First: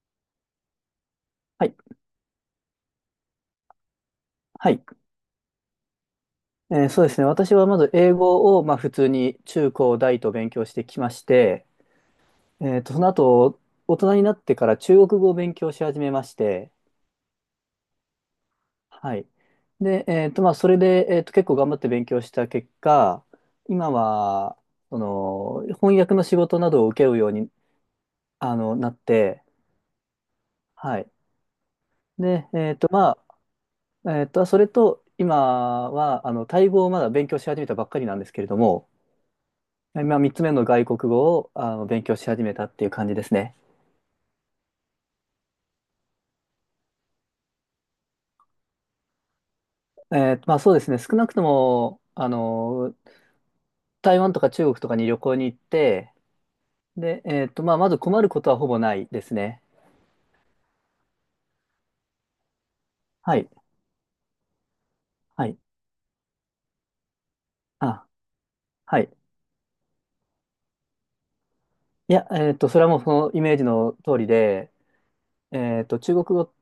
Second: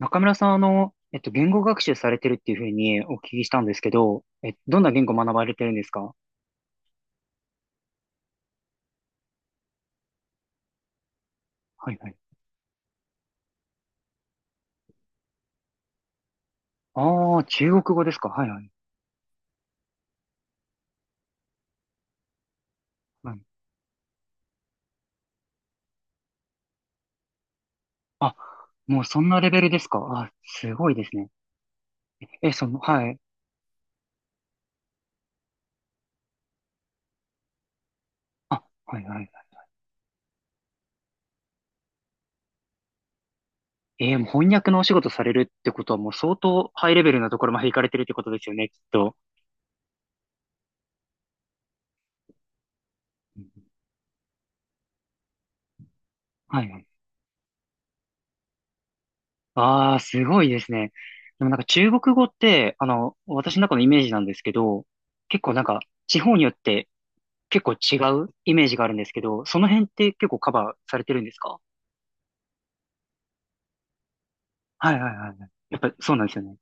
中村さん、言語はい。学習されてるっていうふうにお聞きしたんですけど、はどんい。な言語学ばれてるんですか？そうですね。私はまず英語を、まあ、普通に中高大と勉強してきまして、はいはい。その後、大人になってから中国語を勉強し始めまして、ああ、中国語ですか、はいはい。はい。で、それで、結構頑張って勉強した結果、はい。今は、その、翻訳の仕事などを受けるように、あ、なっもうそんなて、レベルですか、あ、すごいはでい。すね。で、え、その、はい。それと、今は、タイ語をまだ勉強し始めたばっかりなんですけれどあ、も、はいはい。今3つ目の外国語を勉強し始めたっていう感じですね。もう翻訳のお仕事されるってことはもう相当ハイレベルなところまで行かれてるってことですよね、きっと。まあそうですね、少なくとも、うん、台湾とか中国とかに旅行に行って、はいはい。で、まあまず困ることはほぼないですね。ああ、すごいですね。でもなんか中国語って、あの、はい、私の中のイメージなんですけど、結は構い、なんか地方によって結構違あ、うイメージがあるんはですい。けど、その辺って結構カバーされてるんですか？いや、それはもうそのイメージの通りで、はいはいはいはい。やっぱり中そうな国んですよ語、ね。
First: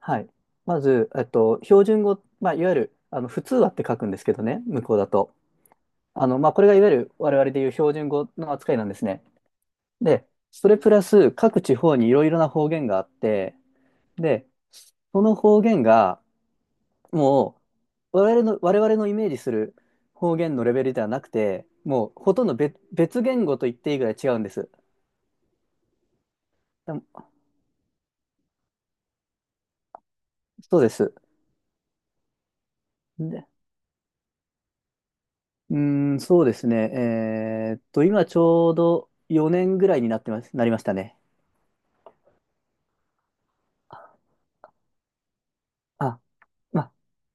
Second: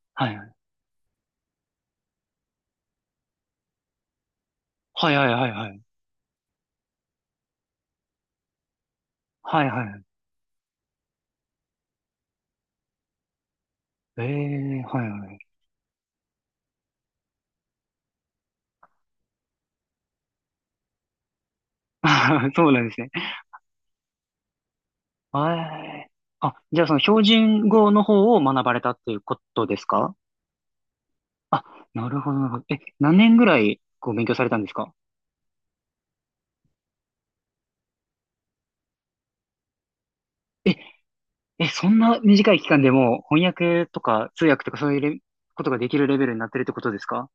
はい。はいはい。まず、標準語、まあいわゆる、普通話って書くんですけどね、向こうだはいはいと。はいはい。まあこれがいわゆる我々でいう標準語の扱いなんですね。はいはいはい。で、それプラス各地方にいろいろな方言があって、えで、え、はいそのは方言がもう我々のイメージする方言のレベルではなくて、い。もうほとん どそうなんですね。別言語と言っていいぐらい違うんです。はい。あ、じゃあそでのも標準語の方を学ばれたっていうことですか？そうです。あ、なるほどなるほど。何年ぐで、らいこう勉強されたんですか？うーん、そうですね。今ちょうど4年ぐらいになってます、なえ、りましたね。そんな短い期間でもう翻訳とか通訳とかそういうことができるレあ、ベルになってるってこまとあ、ですか？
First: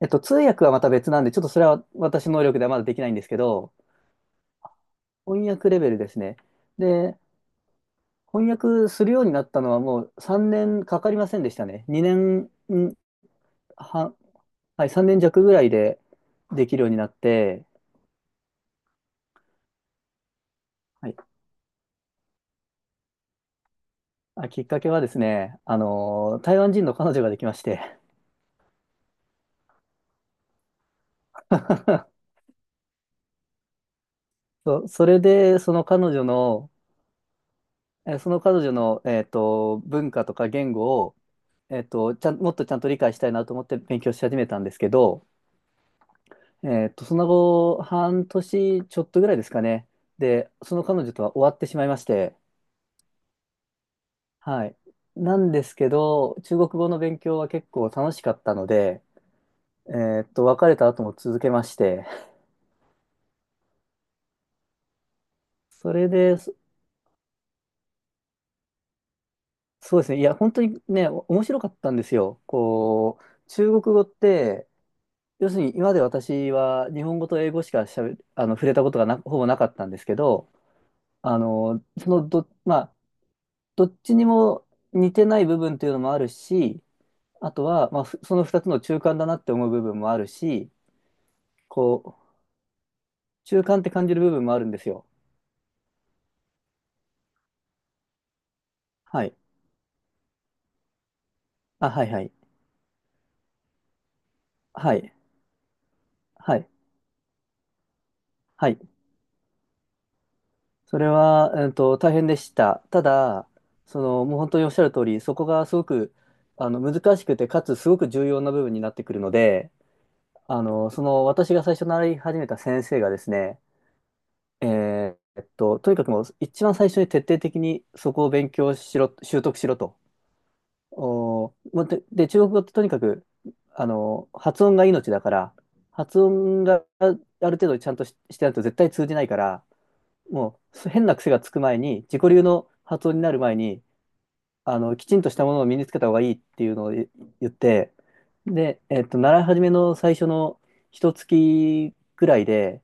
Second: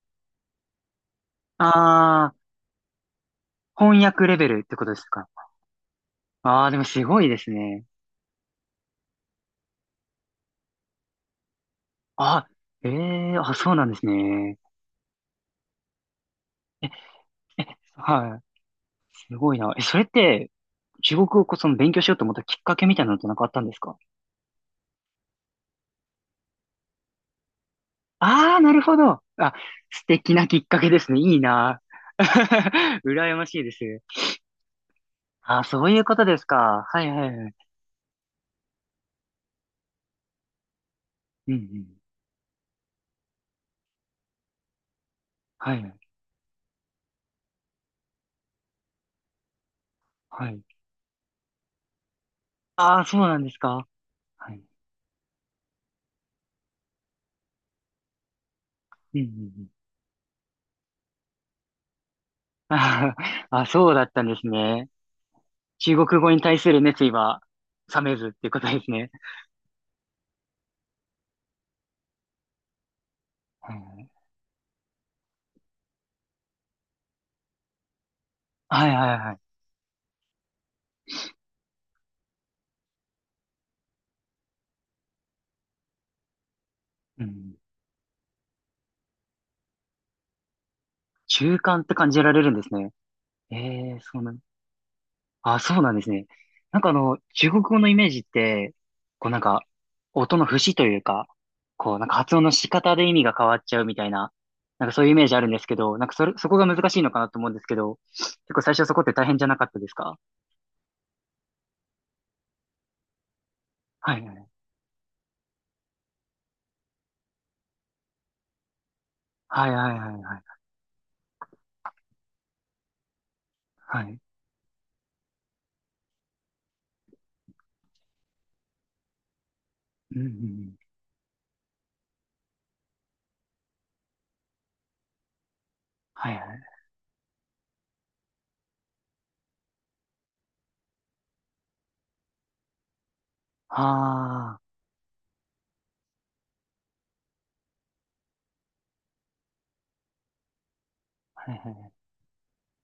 通訳はまた別なんで、ちょっとそれは私のああ能力ではまだできないんですけど、ー、翻訳レベルってことですか？翻訳レベルですね。ああ、でもすで、ごいですね。翻訳するようになったのはもう3年かかりませんでしたね。2あ、ええ、あ、そうなんで年す半、ね。はい、3年弱ぐらいでできるえようになっえ、て、はい。すごいな。え、それって、は中い、国語をその勉強しようと思ったきっかけみたいなのってなんかあったんですか？あ、きっかけはですね、台湾人の彼女ができまして、ああー、なるほど。あ、素敵なきっかけですね。いいな。羨ましいです。それでああ、そそのういう彼こと女ですの、か。はいはいはい。え、その彼女の、文化とか言語を、うんうえっん。と、ちゃん、もっとちゃんと理解したいなと思って勉強し始めたんですけど、はい。その後、半年ちょっとぐらいですかね。はで、い。その彼女とは終わってしまいまして、ああ、そうなんですか。はい。はい。なんですけど、中国語の勉強は結構楽しかったので、うんうんうん。別れた後も続けまして、あーあ、そうだったんですね。そ中れ国語で、に対する熱意は冷めずっていうことですね。そうですね、いや、本当にね、面白かったんですよ。こう、中は国語っい。て、要するに今まで私は日本語と英語しかしゃべ、あの、触れたはいことはいほはぼい。なかったんですけど、あの、そのど、まあ、どっちにも似てない部分というのもあるし、うあん。とは、まあ、その2つの中間だなって思う部分もあるし、習慣って感こじらう、れるんですね。中間ってええ感じそるうな部ん、分もあるんですよ。あ、そうなんですね。なんかあの、中国語のイメージって、はこうい。なんか、音の節というか、あ、こうはなんいかはい。発音の仕方で意味が変わっちゃうみたいな、なんはかそういうい。イメージあるんですけど、そこはがい。難しいのかなと思うんですけど、結構は最い。初そこって大変じゃなかったですか？それは、大変でした。ただ、そはいの、はもうい。本当におっしゃる通り、そこがすごく、難しくて、かつすごく重要な部分になってくるのはいで、はいはいはい。私が最初習い始めた先生がですね、はい。とにかくもう一番最初に徹底的にそこを勉強しろ、習得しろと。うんうんうん。おー、もうで、で中国語ってとにかく、発音が命だから、発はいは音い。がある程度ちゃんとし、してないと絶対通じないから、もうそ変な癖がつく前に、自己流の発音になる前に、ああ。きちんとしたものを身につけた方がいいっていうのを言って、で、習い始めの最初の一はいは月い、ぐらいで、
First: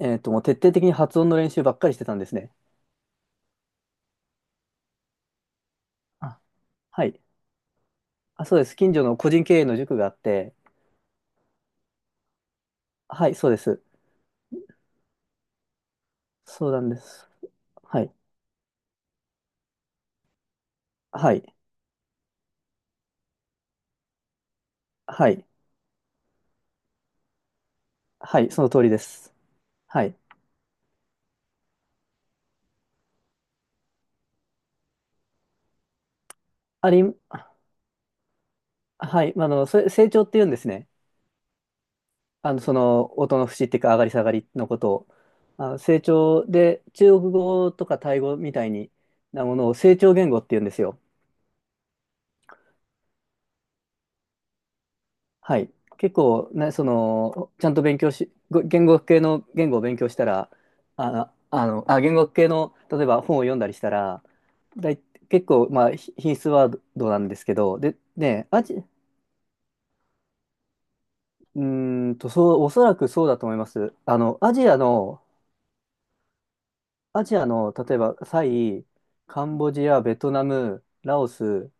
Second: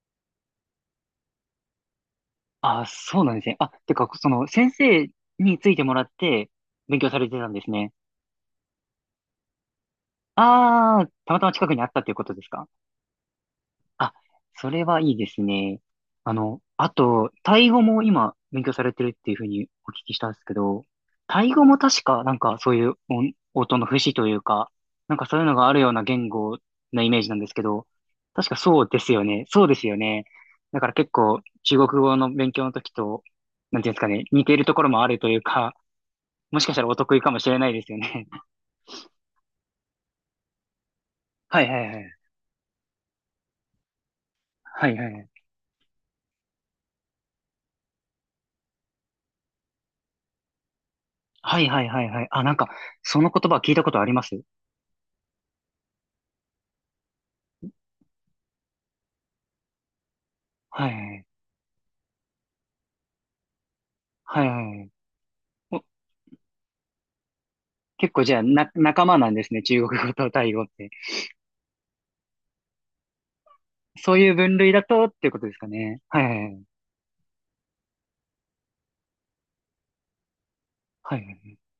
もう徹底的に発音の練習ばっかりしてたんですね。あ、そうなんですね。その、先生についてもらっあ、て、勉は強さい。れてたんですね。あ、そうです。近所の個人経営の塾があって、ああ、たまたま近くにあったということですか？はい、そうです。あ、それはいいですね。あの、そうなんあでと、す。タイ語はもい。今、勉強されてるっていうふうにお聞きしたんですけど、はタイい。語も確か、なんか、そういう音、音の節というか、なんかはそういい。うのがあるような言語のイメージなんですけど、は確い。かそのそ通うりでですよす。ね。そうですよはい。ね。だから結構、中国語の勉強の時と、なんていうんですかね、似ているところもあるというか、もしかしたらあおり、得意かもしれないですよね。はい。それ、成長って言うんですね。はいはいはい。音の節っていうか、上がり下がりのこはといを。はいはい。あ、成長で、中国語とかタイ語みたいにものを成長言語って言うんですよ。はいはいはいはい。あ、なんか、その言葉聞いたことあります。はい。結構、ね、その、ちゃんと勉強し、ご言語学系の言語を勉強したら、はいはいはい。言語学系の、例えば本を読んだりしたら、はいはい、だい、結構、おまあ、品質ワードなんですけど、で、結構じゃあ、ね、仲間なんですね。中国語とタイ語って。うーんと、そう、おそらくそうだと思います。そういう分類だとっていうことですかね。はいはいはい。アジアの、例えば、カンボジア、ベトナム、はラオいス、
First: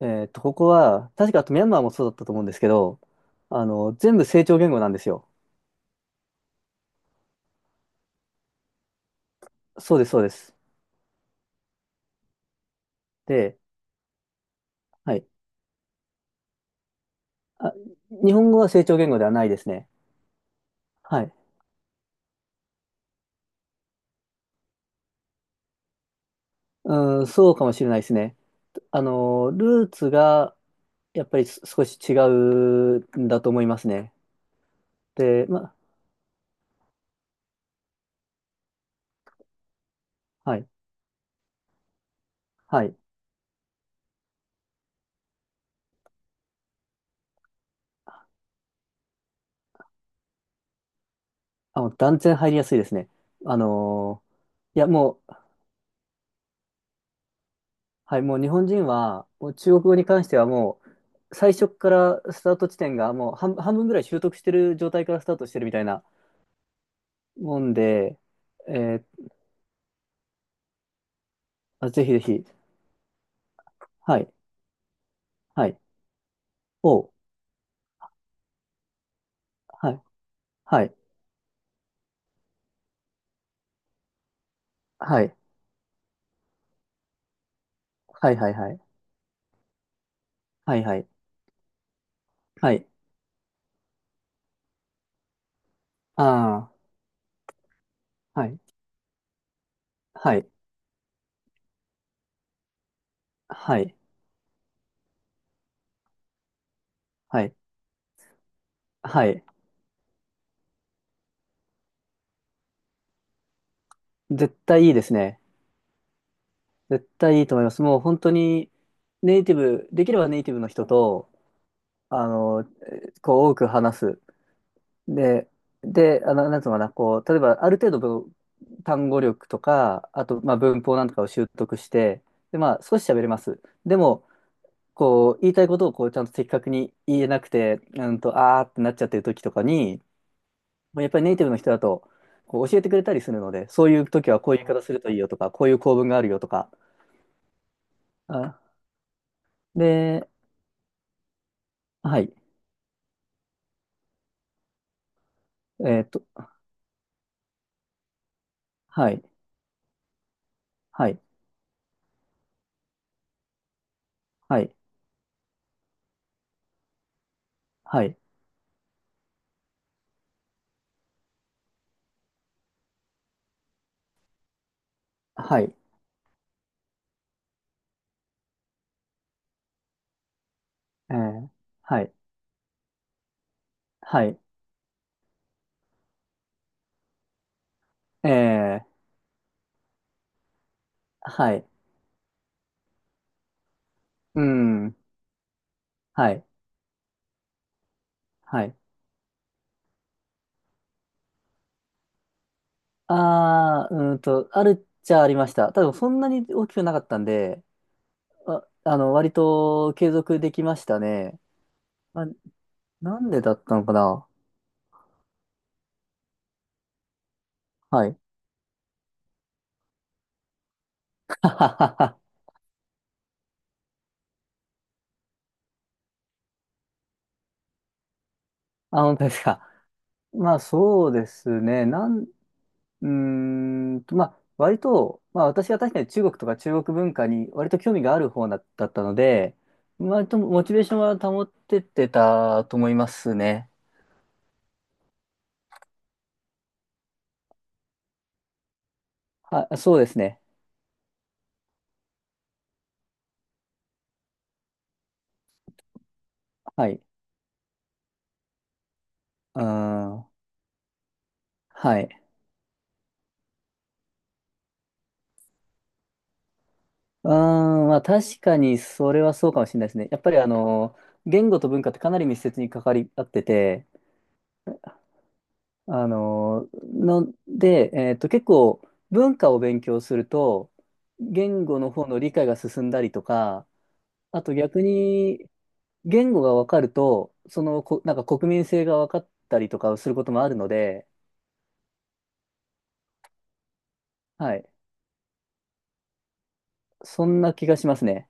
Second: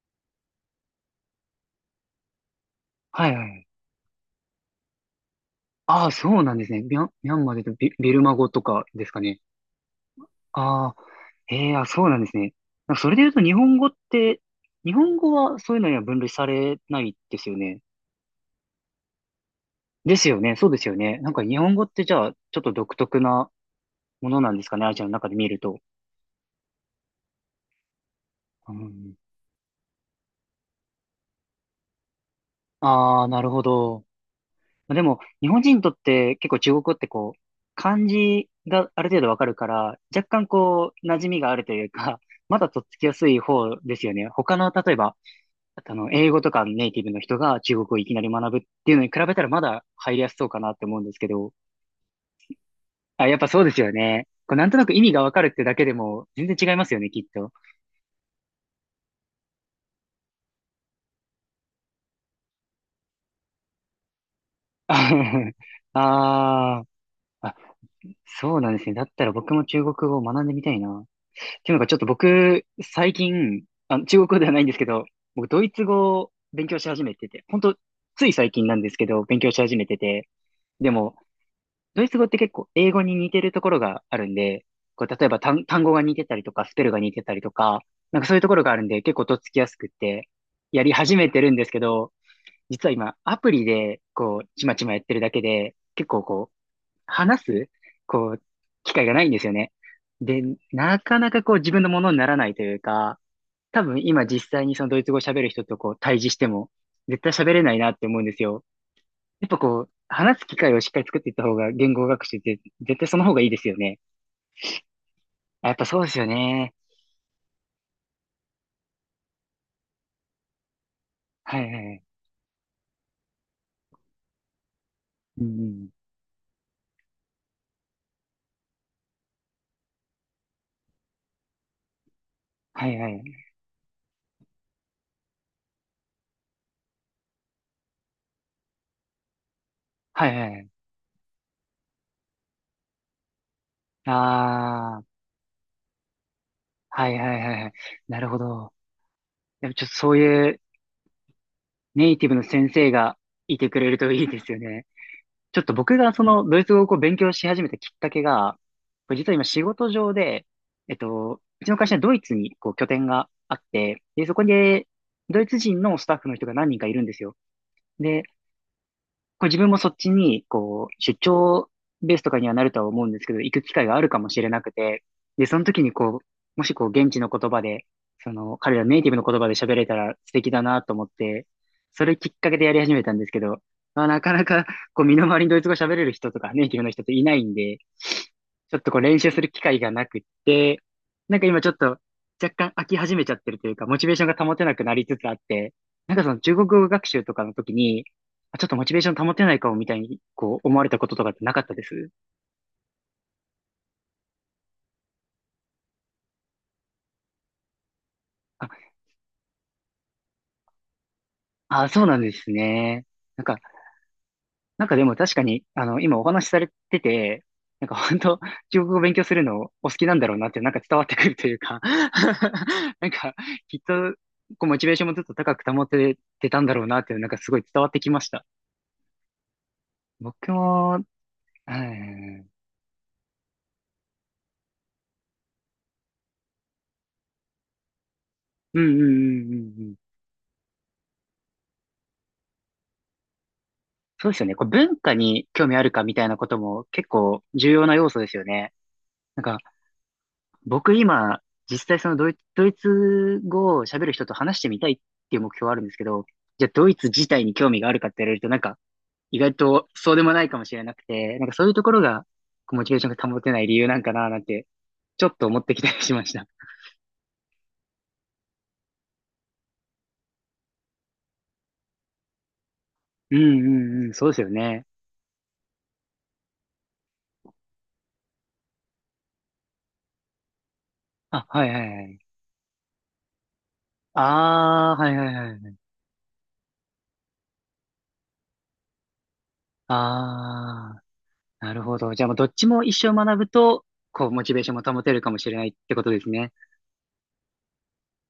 ここは、確かあとミャンマーもそうだったと思うんですけど、はいはい。全部成長言語なんですよ。ああ、そうなんですね。ミャンマーで言うとビルマ語とかですかね。そうです、そうです。ああ、ええ、あ、そうなんですね。それで言うと日で、本語って、日は本い。語はそういうのには分類されないですよあ、ね。日本語は成長言語ではないですね。ですよね。そうですよね。はなんい。か日本語ってじゃあ、ちょっと独特なものなんですかね。アジアの中で見ると。うん、そうかもしれないですね。うん、ルーツが、やっぱり少し違うあんあ、なだとる思ほいますど。ね。でも、で、日本ま、人にとって結構中国語ってこう、漢字がある程度わかるから、若干はい。こう、馴染みがあるというか、まだとはっい。つきやすい方ですよね。他の、例えば、あの、英語とかネイティブの人が中国語をいきなり学ぶっていうのに比べたらまだ入りやすそうかなって思うんですけど。あ、もう断然入りやすいですね。あ、やっぱあそうですよのね。こうなんといなや、く意味もがわう、かるってだけでも全然違いますよね、きっと。はい、もう日本人は、もう中国語に関してはもう、最初からスタート地点がもう半分ぐらい習得してる状態からスタートし てるみたいなあーあ、もんで、そうなえんですね。だっーたら僕も中国語を学んでみたいな。っていうのがあ、ちょっぜとひぜひ、僕、最近、あ、は中国い、語ではないんですけど、僕、ドはイい、ツ語を勉強しお始う、めてて、本当つい最近なんですけど、勉強し始めはてい、て、はでい、も、ドイツ語って結構英語に似てるところがあるんで、こうは例えい、ば単語が似てたりとか、スペルが似てたりとか、なんかはそうい、いうとはい、ころがはあい、るんで、結構とっつきやすくって、はやい、りはい、始めてるんですけど、はい、実は今、アプリで、こう、ちまちまやってるだけで、結構こう、あ話す、こあ、う、はい、機会がないんですよね。はで、い、なかなかこう自分のものにならないというか、は多い、分今実際にそのドイツ語を喋る人とこう対峙しても、絶対は喋い、れないなって思うんですよ。はい、やっぱこう、話す機会をしっかり作っていった方が言語学習って絶対その方がいいですよね。絶対いいですね。あ、やっぱそうですよね。絶対いいと思います。もう本当に、ネイティブ、できればネイティブの人と、はいはい。あの、こう多く話す。うで、んうん。で、なんつうのかな、こう、例えばある程度単語力とか、あと、まあ、文法なんとかを習得して、で、まあ、はい少はし喋れい。ます。でも、こう、言いたいことをこう、ちゃんと的確に言えなくて、うんと、あーってなっちゃってる時とかに、はいはい。もうやっぱりネイティブの人だと、こう、教えてくれたりするので、そういう時はこういう言い方すあるあ、といいよとか、こういう構文があるよとか。はいはいはいはい。なるほど。あ、やっぱちょっとそうで、いうネイはティブい。の先生がいてくれるといいですよね。ちょっと僕えーっがそと、のドイツ語をこう勉強し始めたきっかけが、はこれい、実は今仕事上で、えっはい、と、うちの会社はドイツにこう拠点があって、で、そこはい、でドイツ人のスタッフの人が何人かいるんですよ。はい、で、こう自分もそっちに、こう、出張ベースとかにはなるとは思うんですけど、行く機会があるかもしれなくて、で、そはのい、時にこう、もしこう、現地の言葉で、その、彼らネイティブの言葉で喋れたら素敵だなと思っえて、ーはそい。れきっかけでやり始めたんですけど、まあ、なはかい。なか、こう、身の回りにドイツ語喋れる人とか、ネイティブの人っていないんで、えちょっえ、とこう、練習する機会がなくって、なんかは今い。ちょっと、若干飽き始めちゃってるというか、モチベーションうが保てなくなん。りつつあって、なんかそはのい。中国語学習とかの時に、あはちょっとい。モチベーション保てないかもみたいに、こう、思われたこととかってなかったですああ、うーんと、あるっちゃありました。ただ、そんなに大きくなかったんで、あ、割と継続できましたね。あ、そうなんまあ、ですね。なんでなんだか、ったのかななんかでも確かに、あの、今お話しされてて、なんかはい。本当、中国語を勉強するのお好きなんだろうなってなんか伝わってくる とはいうはか。 はは なんか、きっと、こう、モチベーションもずっと高く保ててたんだろうなっていう、なんかすごい伝わってきました。あ、本当ですか。僕まあ、も、そうですうね。なん、うん、ーんと、まあ、割と、まあ、私は確かに中国とか中国文化に割と興味があるうんだうっんたうんうので、んうん。割とモチベーションは保ってってたと思いますね。そうですよね。こう文化に興味あるかみたいなことも結構重要な要素ですよね。は、そうですね。僕今、実際そのドイツ語を喋る人と話してみたいっていう目標はあるんですけど、じゃあはドイい。ツ自体に興味があるかって言われると、なんか意外うーとそうでん。もないかもしれなくて、なんかそういうとこはろい。がこうモチベーションが保てない理由なんかななんて、ちょっと思ってきたりしました。うーん。まあ確かにそれはそうかもしれないですね。やっぱり言語と文化ってかなり密接に関わり合っうんてて、うんうん、そうですよね。あの、ので、結構文化を勉強すると、あ、言はい語はいのは方のい。理解が進んだりとか、あと逆ああ、はいはいはにいはい。言語が分かると、そのこ、なんか国民性が分かったりとかをすることもあるのああ、で、なるほど。じゃあもうどっちも一生学ぶと、こうモチはベーい。ションも保てるかもしれないってことですね。そんな気がしますね。